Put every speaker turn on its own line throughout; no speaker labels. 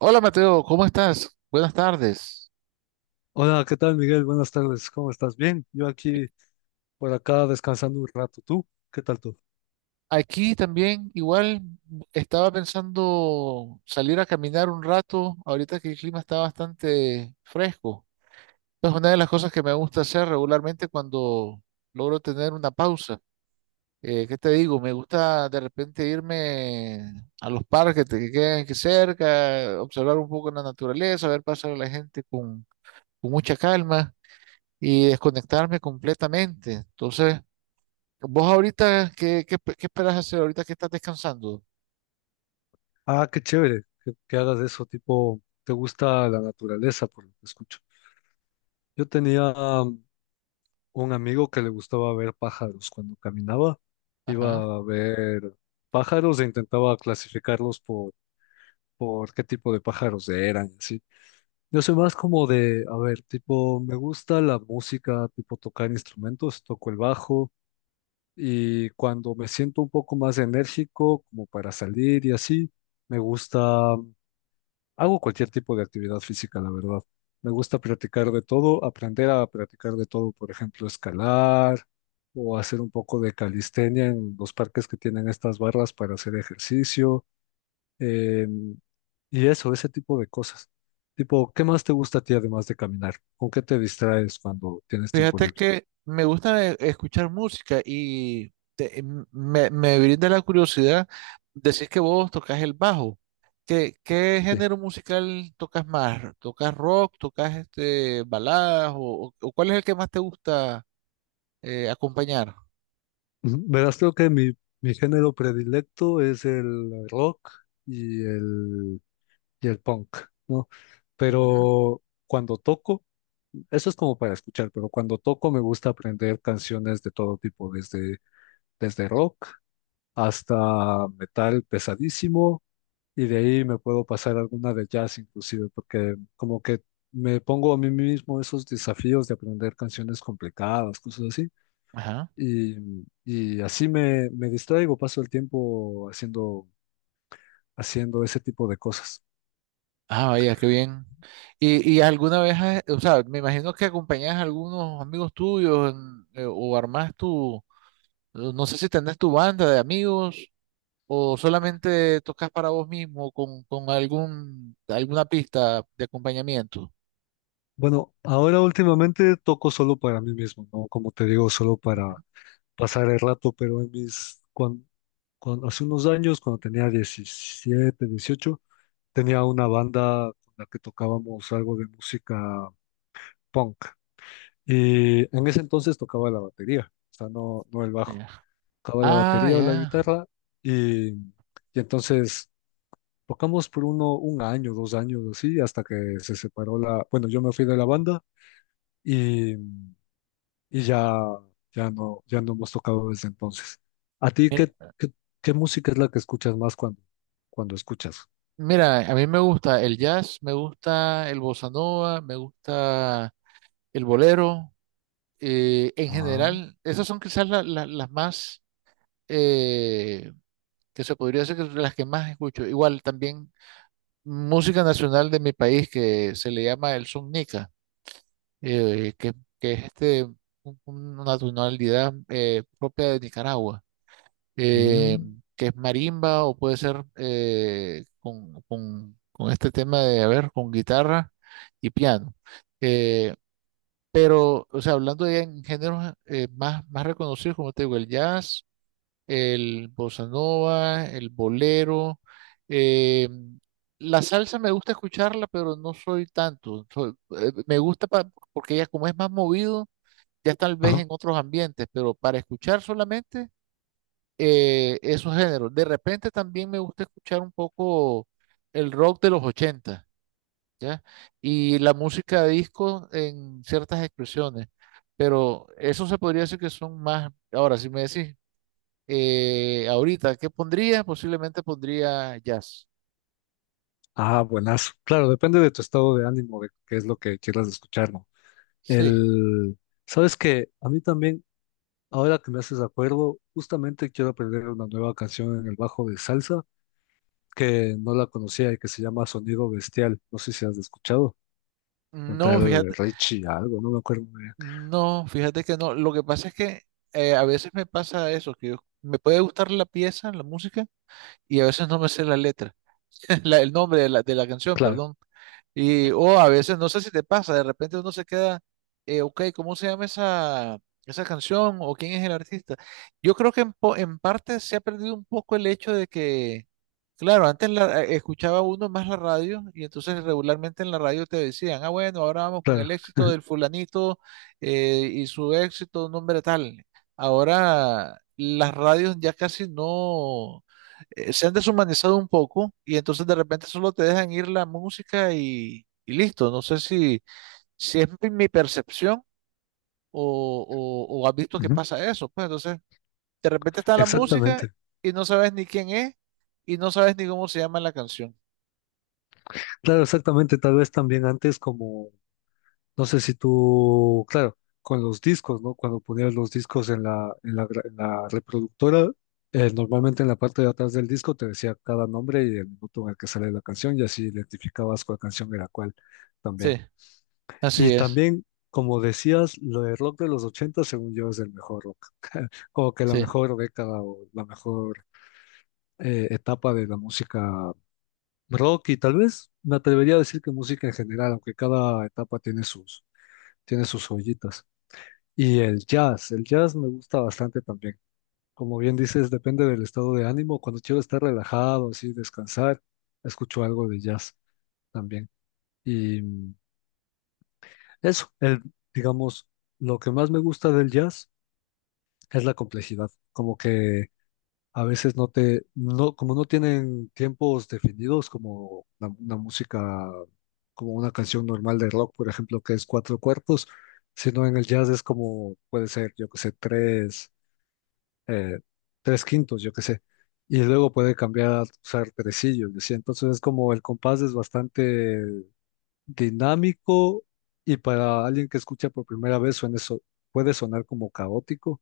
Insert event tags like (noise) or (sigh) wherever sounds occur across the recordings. Hola Mateo, ¿cómo estás? Buenas tardes.
Hola, ¿qué tal, Miguel? Buenas tardes, ¿cómo estás? Bien, yo aquí por acá descansando un rato. ¿Tú? ¿Qué tal tú?
Aquí también igual estaba pensando salir a caminar un rato, ahorita que el clima está bastante fresco. Es una de las cosas que me gusta hacer regularmente cuando logro tener una pausa. ¿Qué te digo? Me gusta de repente irme a los parques que quedan aquí cerca, observar un poco la naturaleza, ver pasar a la gente con mucha calma y desconectarme completamente. Entonces... Vos ahorita, ¿ qué esperas hacer ahorita que estás descansando?
Ah, qué chévere que hagas eso, tipo, te gusta la naturaleza, por lo que escucho. Yo tenía um, un amigo que le gustaba ver pájaros cuando caminaba,
Ajá.
iba a ver pájaros e intentaba clasificarlos por qué tipo de pájaros eran, ¿sí? Yo soy más como de, a ver, tipo, me gusta la música, tipo tocar instrumentos, toco el bajo. Y cuando me siento un poco más enérgico, como para salir y así, me gusta, hago cualquier tipo de actividad física, la verdad. Me gusta practicar de todo, aprender a practicar de todo, por ejemplo, escalar o hacer un poco de calistenia en los parques que tienen estas barras para hacer ejercicio. eh, y eso, ese tipo de cosas. Tipo, ¿qué más te gusta a ti además de caminar? ¿Con qué te distraes cuando tienes tiempo
Fíjate
libre?
que me gusta escuchar música y me brinda la curiosidad. Decís que vos tocas el bajo. ¿ qué
Sí.
género musical tocas más? ¿Tocas rock? ¿Tocas este baladas? ¿ o cuál es el que más te gusta acompañar?
Verás, creo que mi género predilecto es el rock y el, y el punk, ¿no?
Ujú.
Pero cuando toco, eso es como para escuchar, pero cuando toco me gusta aprender canciones de todo tipo, desde rock hasta metal pesadísimo, y de ahí me puedo pasar alguna de jazz inclusive, porque como que me pongo a mí mismo esos desafíos de aprender canciones complicadas, cosas así.
Ajá.
Y, y así me distraigo, paso el tiempo haciendo ese tipo de cosas.
Ah, vaya, qué bien. ¿ y alguna vez, o sea, me imagino que acompañas a algunos amigos tuyos o armás tu, no sé si tenés tu banda de amigos o solamente tocas para vos mismo con algún, alguna pista de acompañamiento?
Bueno, ahora últimamente toco solo para mí mismo, ¿no? Como te digo, solo
Ujú.
para pasar el rato, pero en mis, cuan- cuan- hace unos años, cuando tenía 17 18 tenía una banda con la que tocábamos algo de música punk. Y en ese entonces tocaba la batería, o sea, no, no el bajo.
Ya.
Tocaba la
Ah,
batería o la
ya.
guitarra y... Y entonces tocamos por un año, 2 años, así, hasta que se separó la, bueno, yo me fui de la banda y, y ya no, ya no hemos tocado desde entonces. ¿A ti
Mir-
qué música es la que escuchas más cuando escuchas?
Mira, a mí me gusta el jazz, me gusta el bossa nova, me gusta el bolero. En
Ah,
general, esas son quizás las más... eh, que se podría decir que es de las que más escucho. Igual también música nacional de mi país que se le llama el son nica, eh, que, que es este, una tonalidad propia de Nicaragua, eh,
mm,
que es marimba o puede ser con este tema de, a ver, con guitarra y piano. Eh, pero, o sea, hablando de en géneros más reconocidos, como te digo, el jazz, el bossa nova, el bolero. eh, la salsa me gusta escucharla, pero no soy tanto. Me gusta porque ella como es más movido, ya tal vez en
ajá.
otros ambientes, pero para escuchar solamente esos géneros. De repente también me gusta escuchar un poco el rock de los ochenta, ¿ya? Y la música de disco en ciertas expresiones, pero eso se podría decir que son más, ahora si me decís, ahorita, ¿qué pondría? Posiblemente pondría jazz.
Ah, buenazo. Claro, depende de tu estado de ánimo, de qué es lo que quieras escuchar, ¿no?
Sí.
El, sabes que a mí también, ahora que me haces de acuerdo, justamente quiero aprender una nueva canción en el bajo de salsa que no la conocía y que se llama Sonido Bestial. No sé si has escuchado. Un
No,
tal
fíjate,
Richie, algo, no me acuerdo muy bien.
no, fíjate que no. Lo que pasa es que a veces me pasa eso, me puede gustar la pieza, la música, y a veces no me sé la letra. (laughs) El nombre de de la canción,
Claro,
perdón. Y, o a veces, no sé si te pasa, de repente uno se queda, ok, ¿cómo se llama esa, esa canción? ¿O quién es el artista? Yo creo que en parte se ha perdido un poco el hecho de que, claro, antes escuchaba uno más la radio y entonces regularmente en la radio te decían, ah, bueno, ahora vamos con el
claro.
éxito
(laughs)
del fulanito y su éxito, un nombre tal. Ahora las radios ya casi no se han deshumanizado un poco y entonces de repente solo te dejan ir la música y listo. No sé si, si es mi percepción o, o has visto que
Ujú.
pasa eso. Pues entonces de repente está la música
Exactamente.
y no sabes ni quién es y no sabes ni cómo se llama la canción.
Claro, exactamente. Tal vez también antes como, no sé si tú, claro, con los discos, ¿no? Cuando ponías los discos en la reproductora, normalmente en la parte de atrás del disco te decía cada nombre y el minuto en el que sale la canción y así identificabas cuál canción era cuál también.
Sí,
Y
así es.
también, como decías, lo de rock de los 80 según yo, es el mejor rock. (laughs) Como que la
Sí.
mejor década o la mejor etapa de la música rock. Y tal vez me atrevería a decir que música en general, aunque cada etapa tiene sus joyitas. Y el jazz me gusta bastante también. Como bien dices, depende del estado de ánimo. Cuando quiero estar relajado, así, descansar, escucho algo de jazz también. Y eso, el, digamos, lo que más me gusta del jazz es la complejidad, como que a veces no te, no, como no tienen tiempos definidos, como una, música, como una canción normal de rock, por ejemplo, que es cuatro cuartos, sino en el jazz es como, puede ser, yo que sé, tres, eh, tres quintos, yo que sé, y luego puede cambiar a usar tresillos, ¿sí? Entonces es como el compás es bastante dinámico y para alguien que escucha por primera vez suena eso, puede sonar como caótico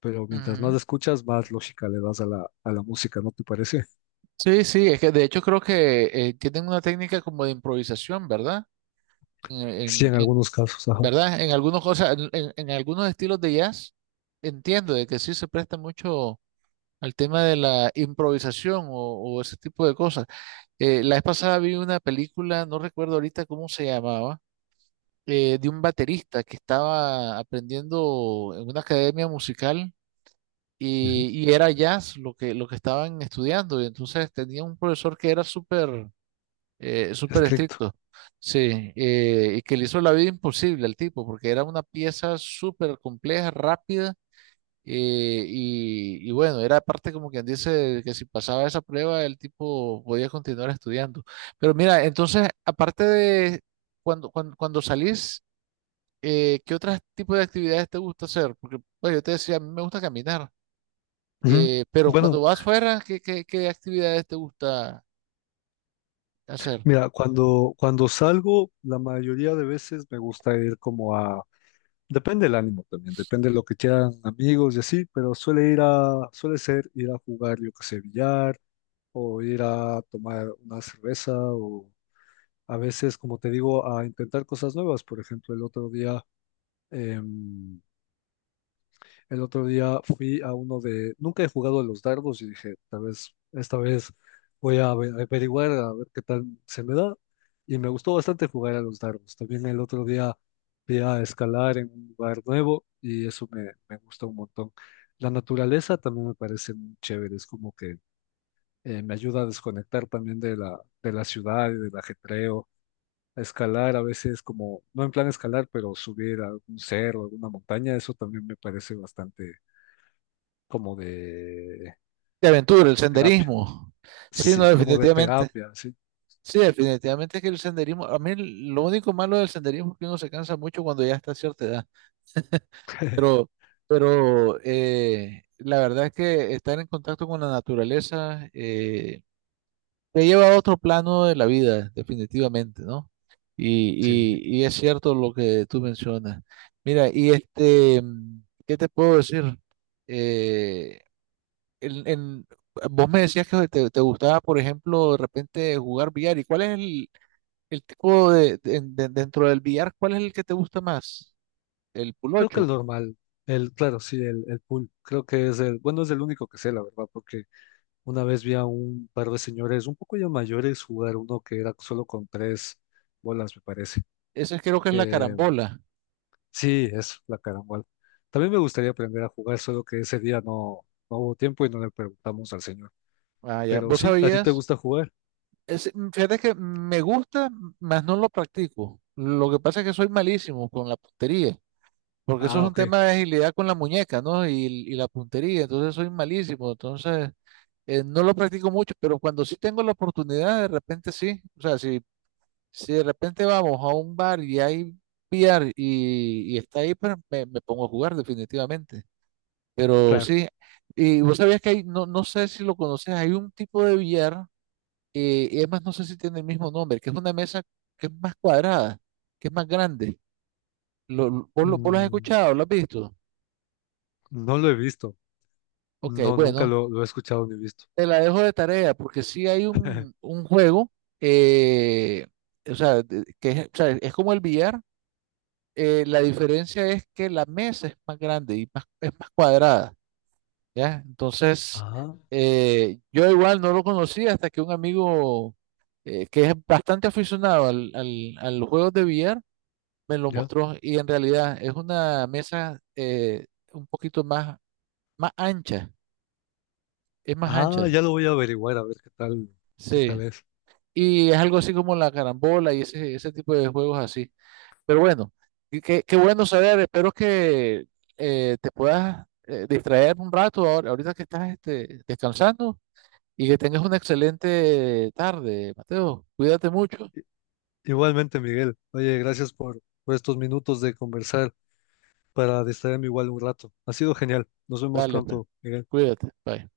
pero mientras más
Ujú.
escuchas, más lógica le das a la música, ¿no te parece? (laughs)
Sí, sí, es que de hecho creo que tienen una técnica como de improvisación, ¿verdad? en,
Sí,
en-
en
en-
algunos casos, ajá.
¿Verdad? En algunas cosas, en algunos estilos de jazz, entiendo de que sí se presta mucho al tema de la improvisación o ese tipo de cosas. La vez pasada vi una película, no recuerdo ahorita cómo se llamaba, de un baterista que estaba aprendiendo en una academia musical
Ujú.
y era jazz lo que estaban estudiando. Y entonces tenía un profesor que era súper súper
Estricto.
estricto. Sí, y que le hizo la vida imposible al tipo, porque era una pieza súper compleja, rápida, y bueno, era parte como quien dice que si pasaba esa prueba, el tipo podía continuar estudiando. Pero mira, entonces, aparte de cuando salís, ¿qué otros tipos de actividades te gusta hacer? Porque, pues, yo te decía, a mí me gusta caminar,
Ujú.
pero cuando
Bueno,
vas fuera, ¿ qué actividades te gusta hacer?
mira, cuando salgo, la mayoría de veces me gusta ir como a, depende del ánimo también, depende de lo que quieran amigos y así, pero suele ser ir a jugar, yo que sé, billar, o ir a tomar una cerveza, o a veces, como te digo, a intentar cosas nuevas. Por ejemplo, em, El otro día, fui a uno de... Nunca he jugado a los dardos y dije, tal vez, esta vez voy a averiguar a ver qué tal se me da. Y me gustó bastante jugar a los dardos. También el otro día fui a escalar en un lugar nuevo y eso me gustó un montón. La naturaleza también me parece muy chévere. Es como que me ayuda a desconectar también de la ciudad y del ajetreo. A escalar a veces como, no en plan escalar, pero subir a un cerro, alguna montaña, eso también me parece bastante como de
De aventura, el
terapia.
senderismo. Sí, no,
Sí, como de
definitivamente.
terapia, sí.
Sí, definitivamente es que el senderismo, a mí lo único malo del senderismo es que uno se cansa mucho cuando ya está a cierta edad,
(laughs)
pero, pero la verdad es que estar en contacto con la naturaleza te lleva a otro plano de la vida, definitivamente, ¿no?
Sí,
Y es cierto lo que tú mencionas. Mira, y este, ¿qué te puedo decir? Eh, en- en- Vos me decías que te gustaba, por ejemplo, de repente jugar billar. ¿Y cuál es el tipo de dentro del billar, cuál es el que te gusta más? El
creo que el
pulocho.
normal, el, claro, sí, el pool, creo que es el, bueno, es el único que sé, la verdad, porque una vez vi a un par de señores un poco ya mayores jugar uno que era solo con tres bolas, me parece,
Ese creo que es la
que
carambola.
sí, es la carambola. También me gustaría aprender a jugar, solo que ese día no, no hubo tiempo y no le preguntamos al señor.
Ah, ya.
Pero
¿Vos
sí, ¿a ti te
sabías?
gusta jugar?
Es mm, fíjate que me gusta, mas no lo practico. Lo que pasa es que soy malísimo con la puntería, porque eso es
Ah,
un
ok,
tema de agilidad con la muñeca, ¿no? Y la puntería, entonces soy malísimo. Entonces, no lo practico mucho, pero cuando sí tengo la oportunidad, de repente sí. O sea, si si de repente vamos a un bar y hay VR y está ahí, pues me pongo a jugar definitivamente. Pero
claro.
sí, y vos sabías que hay, no, no sé si lo conoces, hay un tipo de VR, y además no sé si tiene el mismo nombre, que es una mesa que es más cuadrada, que es más grande. ¿Vos, vos lo has
Mm,
escuchado? ¿Lo has visto?
no lo he visto.
Ok,
No, nunca
bueno,
lo he escuchado ni visto.
te la dejo de tarea porque sí hay
(laughs)
un juego, eh, o sea, que es, o sea, es como el VR, la diferencia es que la mesa es más grande y más, es más cuadrada, ¿ya? Entonces,
Ah,
yo igual no lo conocía hasta que un amigo que es bastante aficionado al, al, a los juegos de billar me lo
ya.
mostró y en realidad es una mesa un poquito más, más ancha, es más
Ah,
ancha,
ya lo voy a averiguar a ver qué tal
sí.
es.
Y es algo así como la carambola y ese tipo de juegos así. Pero bueno, y qué, qué bueno saber. Espero que te puedas distraer un rato ahorita que estás este, descansando y que tengas una excelente tarde, Mateo. Cuídate mucho.
I- Igualmente, Miguel. Oye, gracias por estos minutos de conversar para distraerme igual un rato. Ha sido genial. Nos vemos
Dale, pues.
pronto, Miguel.
Cuídate. Bye.